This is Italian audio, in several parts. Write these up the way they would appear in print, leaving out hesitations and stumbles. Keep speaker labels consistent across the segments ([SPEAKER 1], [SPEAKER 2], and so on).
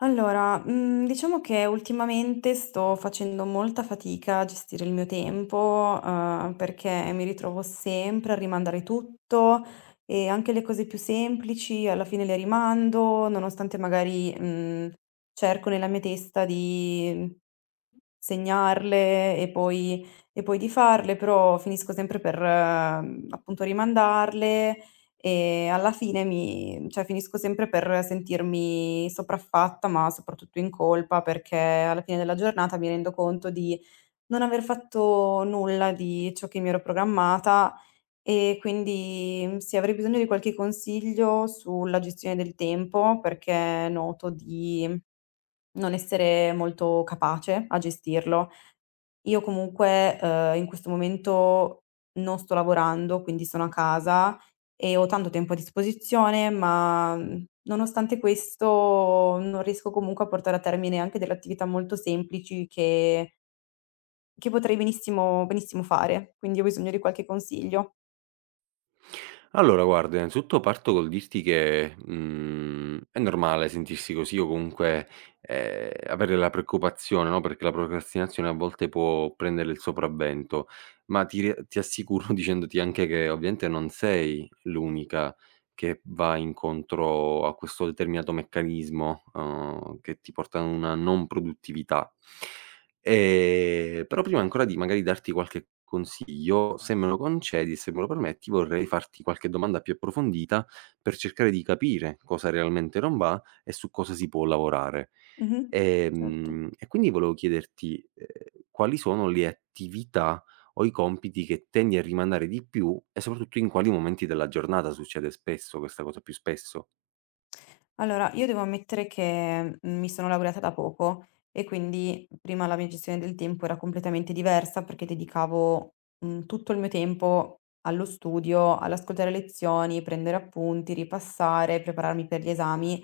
[SPEAKER 1] Allora, diciamo che ultimamente sto facendo molta fatica a gestire il mio tempo, perché mi ritrovo sempre a rimandare tutto e anche le cose più semplici alla fine le rimando, nonostante magari, cerco nella mia testa di segnarle e poi di farle, però finisco sempre per, appunto rimandarle e alla fine mi cioè finisco sempre per sentirmi sopraffatta, ma soprattutto in colpa, perché alla fine della giornata mi rendo conto di non aver fatto nulla di ciò che mi ero programmata e quindi, sì, avrei bisogno di qualche consiglio sulla gestione del tempo, perché noto di non essere molto capace a gestirlo. Io comunque, in questo momento non sto lavorando, quindi sono a casa e ho tanto tempo a disposizione, ma, nonostante questo non riesco comunque a portare a termine anche delle attività molto semplici che potrei benissimo fare. Quindi ho bisogno di qualche consiglio.
[SPEAKER 2] Allora guarda, innanzitutto parto col dirti che, è normale sentirsi così o comunque, avere la preoccupazione, no, perché la procrastinazione a volte può prendere il sopravvento, ma ti assicuro dicendoti anche che ovviamente non sei l'unica che va incontro a questo determinato meccanismo, che ti porta a una non produttività. Però prima ancora di magari darti qualche consiglio, se me lo concedi e se me lo permetti, vorrei farti qualche domanda più approfondita per cercare di capire cosa realmente non va e su cosa si può lavorare.
[SPEAKER 1] Mh-mh. Certo.
[SPEAKER 2] E quindi volevo chiederti, quali sono le attività o i compiti che tendi a rimandare di più e soprattutto in quali momenti della giornata succede spesso questa cosa, più spesso?
[SPEAKER 1] Allora, io devo ammettere che mi sono laureata da poco e quindi prima la mia gestione del tempo era completamente diversa perché dedicavo tutto il mio tempo allo studio, all'ascoltare lezioni, prendere appunti, ripassare, prepararmi per gli esami.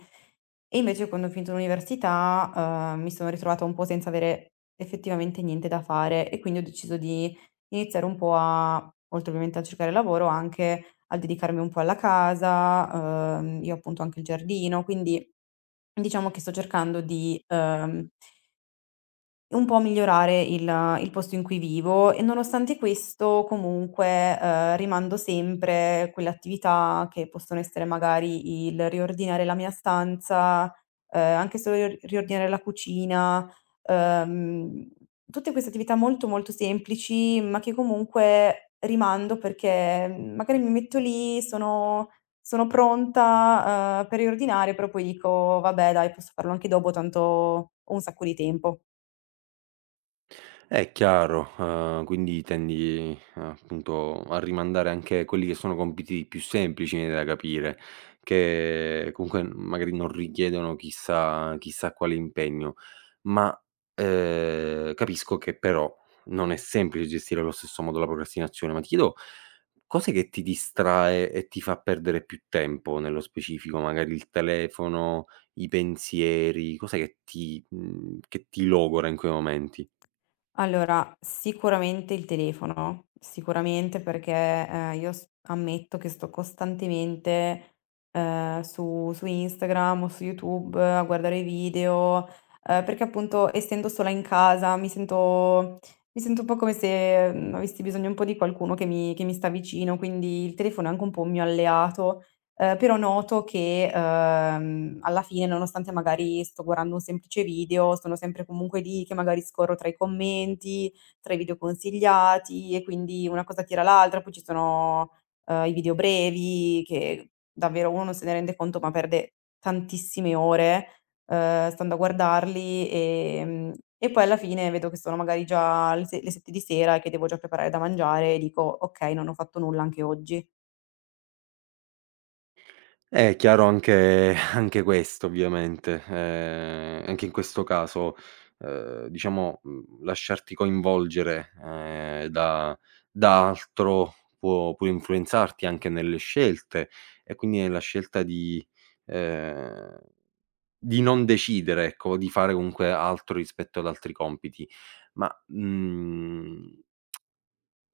[SPEAKER 1] E invece quando ho finito l'università, mi sono ritrovata un po' senza avere effettivamente niente da fare e quindi ho deciso di iniziare un po' a oltre ovviamente a cercare lavoro, anche a dedicarmi un po' alla casa, io appunto ho anche il giardino, quindi diciamo che sto cercando di, un po' migliorare il posto in cui vivo e nonostante questo comunque, rimando sempre quelle attività che possono essere magari il riordinare la mia stanza, anche solo riordinare la cucina, ehm, tutte queste attività molto, molto semplici, ma che comunque rimando perché, magari mi metto lì, sono pronta, per riordinare, però poi dico: "Vabbè dai, posso farlo anche dopo, tanto ho un sacco di tempo".
[SPEAKER 2] Chiaro, quindi tendi, appunto, a rimandare anche quelli che sono compiti più semplici, mi viene da capire, che comunque magari non richiedono chissà quale impegno. Ma, capisco che però non è semplice gestire allo stesso modo la procrastinazione, ma ti chiedo cos'è che ti distrae e ti fa perdere più tempo nello specifico? Magari il telefono, i pensieri, cos'è che che ti logora in quei momenti?
[SPEAKER 1] Allora, sicuramente il telefono, sicuramente perché, io s ammetto che sto costantemente, su Instagram o su YouTube a guardare i video, perché appunto essendo sola in casa mi sento un po' come se, avessi bisogno un po' di qualcuno che mi sta vicino, quindi il telefono è anche un po' un mio alleato. Però noto che, alla fine nonostante magari sto guardando un semplice video, sono sempre comunque lì che magari scorro tra i commenti, tra i video consigliati e quindi una cosa tira l'altra, poi ci sono, i video brevi che davvero uno non se ne rende conto, ma perde tantissime ore, stando a guardarli, e poi alla fine vedo che sono magari già le se le 7 di sera e che devo già preparare da mangiare e dico: "Okay, non ho fatto nulla anche oggi".
[SPEAKER 2] È chiaro anche anche questo ovviamente, anche in questo caso, diciamo, lasciarti coinvolgere, da altro può influenzarti anche nelle scelte e quindi nella scelta ehm, di non decidere, ecco, di fare comunque altro rispetto ad altri compiti. Ma,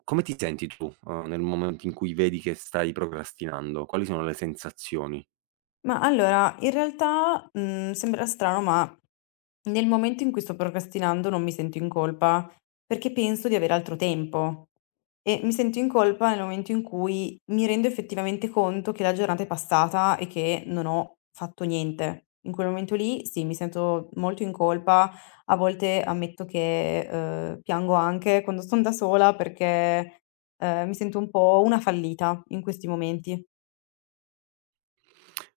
[SPEAKER 2] come ti senti tu, nel momento in cui vedi che stai procrastinando? Quali sono le sensazioni?
[SPEAKER 1] Ma allora, in realtà, sembrerà strano, ma nel momento in cui sto procrastinando non mi sento in colpa, perché penso di avere altro tempo e mi sento in colpa nel momento in cui mi rendo effettivamente conto che la giornata è passata e che non ho fatto niente. In quel momento lì sì, mi sento molto in colpa, a volte ammetto che, piango anche quando son da sola perché, mi sento un po' una fallita in questi momenti.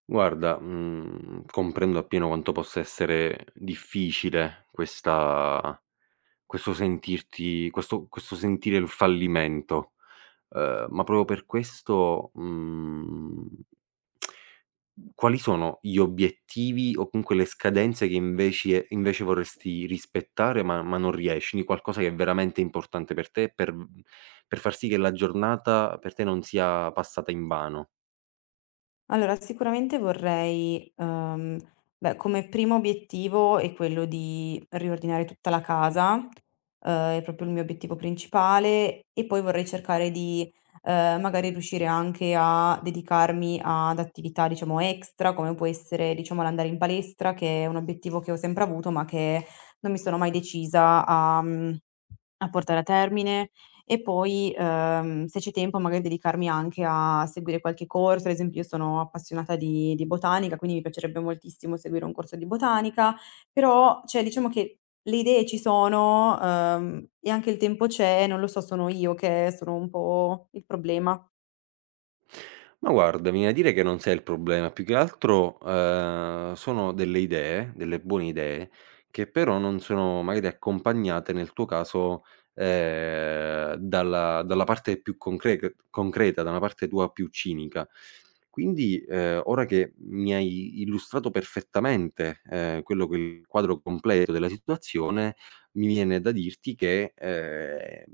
[SPEAKER 2] Guarda, comprendo appieno quanto possa essere difficile questa questo sentirti questo questo sentire il fallimento, ma proprio per questo, quali sono gli obiettivi o comunque le scadenze che inveci invece vorresti rispettare ma non riesci? Di qualcosa che è veramente importante per te, per far sì che la giornata per te non sia passata invano?
[SPEAKER 1] Allora, sicuramente vorrei, beh, come primo obiettivo è quello di riordinare tutta la casa, è proprio il mio obiettivo principale e poi vorrei cercare di, magari riuscire anche a dedicarmi ad attività, diciamo, extra, come può essere, diciamo, l'andare in palestra, che è un obiettivo che ho sempre avuto, ma che non mi sono mai decisa a mhmm a portare a termine e poi, se c'è tempo magari dedicarmi anche a seguire qualche corso, ad esempio io sono appassionata di botanica, quindi mi piacerebbe moltissimo seguire un corso di botanica, però cioè diciamo che le idee ci sono, e anche il tempo c'è, non lo so, sono io che sono un po' il problema.
[SPEAKER 2] Ma guarda, mi viene da dire che non sei il problema, più che altro, sono delle idee, delle buone idee, che però non sono magari accompagnate nel tuo caso, dalla parte più concreta, da una parte tua più cinica. Quindi, ora che mi hai illustrato perfettamente, quello che è il quadro completo della situazione, mi viene da dirti che,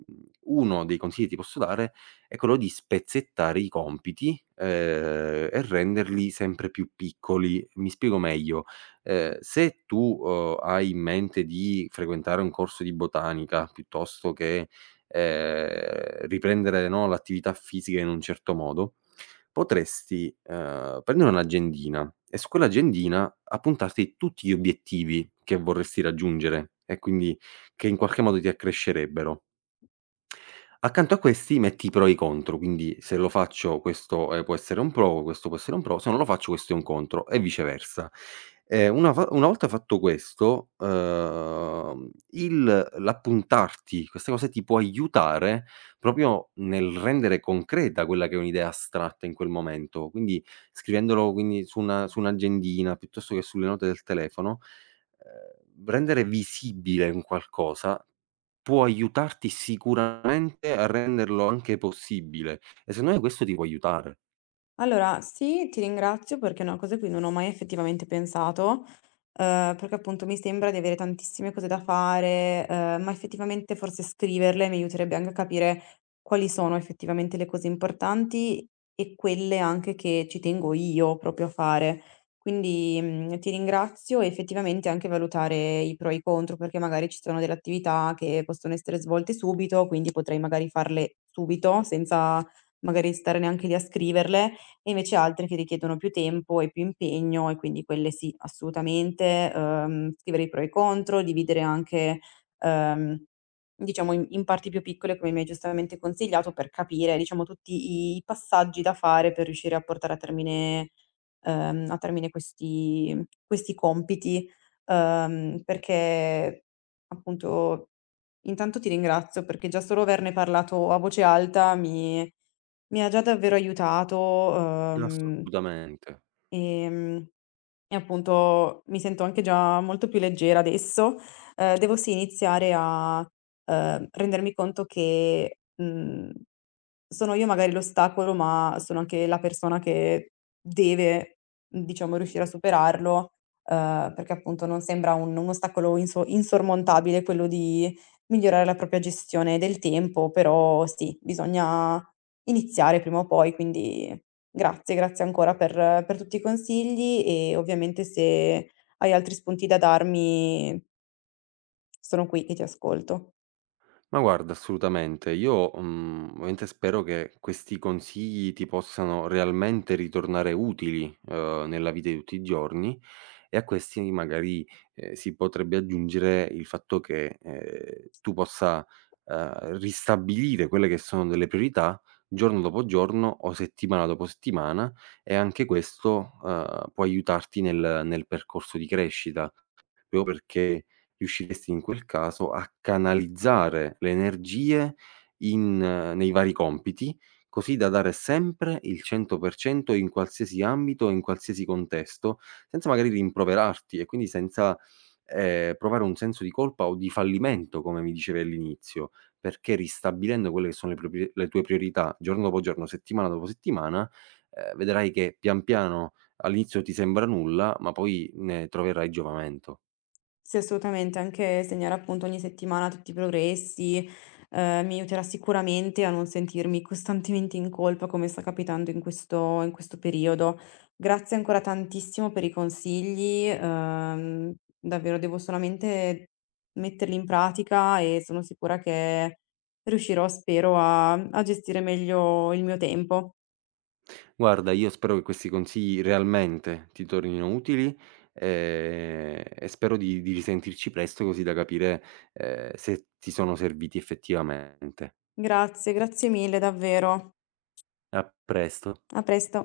[SPEAKER 2] uno dei consigli che ti posso dare è quello di spezzettare i compiti, e renderli sempre più piccoli. Mi spiego meglio: se tu, hai in mente di frequentare un corso di botanica, piuttosto che, riprendere, no, l'attività fisica in un certo modo, potresti, prendere un'agendina e su quell'agendina appuntarti tutti gli obiettivi che vorresti raggiungere e quindi che in qualche modo ti accrescerebbero. Accanto a questi metti i pro e i contro, quindi se lo faccio questo, può essere un pro, questo può essere un pro, se non lo faccio questo è un contro e viceversa. Una volta fatto questo, il l'appuntarti queste cose ti può aiutare proprio nel rendere concreta quella che è un'idea astratta in quel momento, quindi scrivendolo quindi su una su un'agendina piuttosto che sulle note del telefono, rendere visibile un qualcosa può aiutarti sicuramente a renderlo anche possibile e secondo me questo ti può aiutare.
[SPEAKER 1] Allora sì, ti ringrazio perché è una cosa a cui non ho mai effettivamente pensato. Perché appunto mi sembra di avere tantissime cose da fare, ma effettivamente forse scriverle mi aiuterebbe anche a capire quali sono effettivamente le cose importanti e quelle anche che ci tengo io proprio a fare. Quindi, ti ringrazio e effettivamente anche valutare i pro e i contro, perché magari ci sono delle attività che possono essere svolte subito, quindi potrei magari farle subito senza magari stare neanche lì a scriverle, e invece altre che richiedono più tempo e più impegno e quindi quelle sì, assolutamente, scrivere i pro e i contro, dividere anche, ehm, diciamo in parti più piccole come mi hai giustamente consigliato per capire, diciamo, tutti i passaggi da fare per riuscire a portare a termine questi questi compiti, perché appunto intanto ti ringrazio perché già solo averne parlato a voce alta mi ha già davvero aiutato,
[SPEAKER 2] Assolutamente.
[SPEAKER 1] ehm e e appunto mi sento anche già molto più leggera adesso. Devo sì iniziare a, rendermi conto che, sono io magari l'ostacolo, ma sono anche la persona che deve, diciamo, riuscire a superarlo, perché appunto non sembra un ostacolo insormontabile quello di migliorare la propria gestione del tempo, però sì, bisogna iniziare prima o poi, quindi grazie, grazie ancora per tutti i consigli e ovviamente se hai altri spunti da darmi sono qui che ti ascolto.
[SPEAKER 2] Ma guarda, assolutamente. Io, ovviamente spero che questi consigli ti possano realmente ritornare utili, nella vita di tutti i giorni e a questi magari, si potrebbe aggiungere il fatto che, tu possa, ristabilire quelle che sono delle priorità giorno dopo giorno o settimana dopo settimana e anche questo, può aiutarti nel percorso di crescita. Proprio perché riusciresti in quel caso a canalizzare le energie in nei vari compiti, così da dare sempre il 100% in qualsiasi ambito e in qualsiasi contesto, senza magari rimproverarti e quindi senza, provare un senso di colpa o di fallimento, come mi dicevi all'inizio, perché ristabilendo quelle che sono le tue priorità giorno dopo giorno, settimana dopo settimana, vedrai che pian piano all'inizio ti sembra nulla, ma poi ne troverai giovamento.
[SPEAKER 1] Sì, assolutamente, anche segnare appunto ogni settimana tutti i progressi, mi aiuterà sicuramente a non sentirmi costantemente in colpa come sta capitando in questo periodo. Grazie ancora tantissimo per i consigli, davvero devo solamente metterli in pratica e sono sicura che riuscirò, spero, a gestire meglio il mio tempo.
[SPEAKER 2] Guarda, io spero che questi consigli realmente ti tornino utili, e spero di risentirci presto così da capire, se ti sono serviti effettivamente.
[SPEAKER 1] Grazie, grazie mille davvero.
[SPEAKER 2] A presto.
[SPEAKER 1] A presto.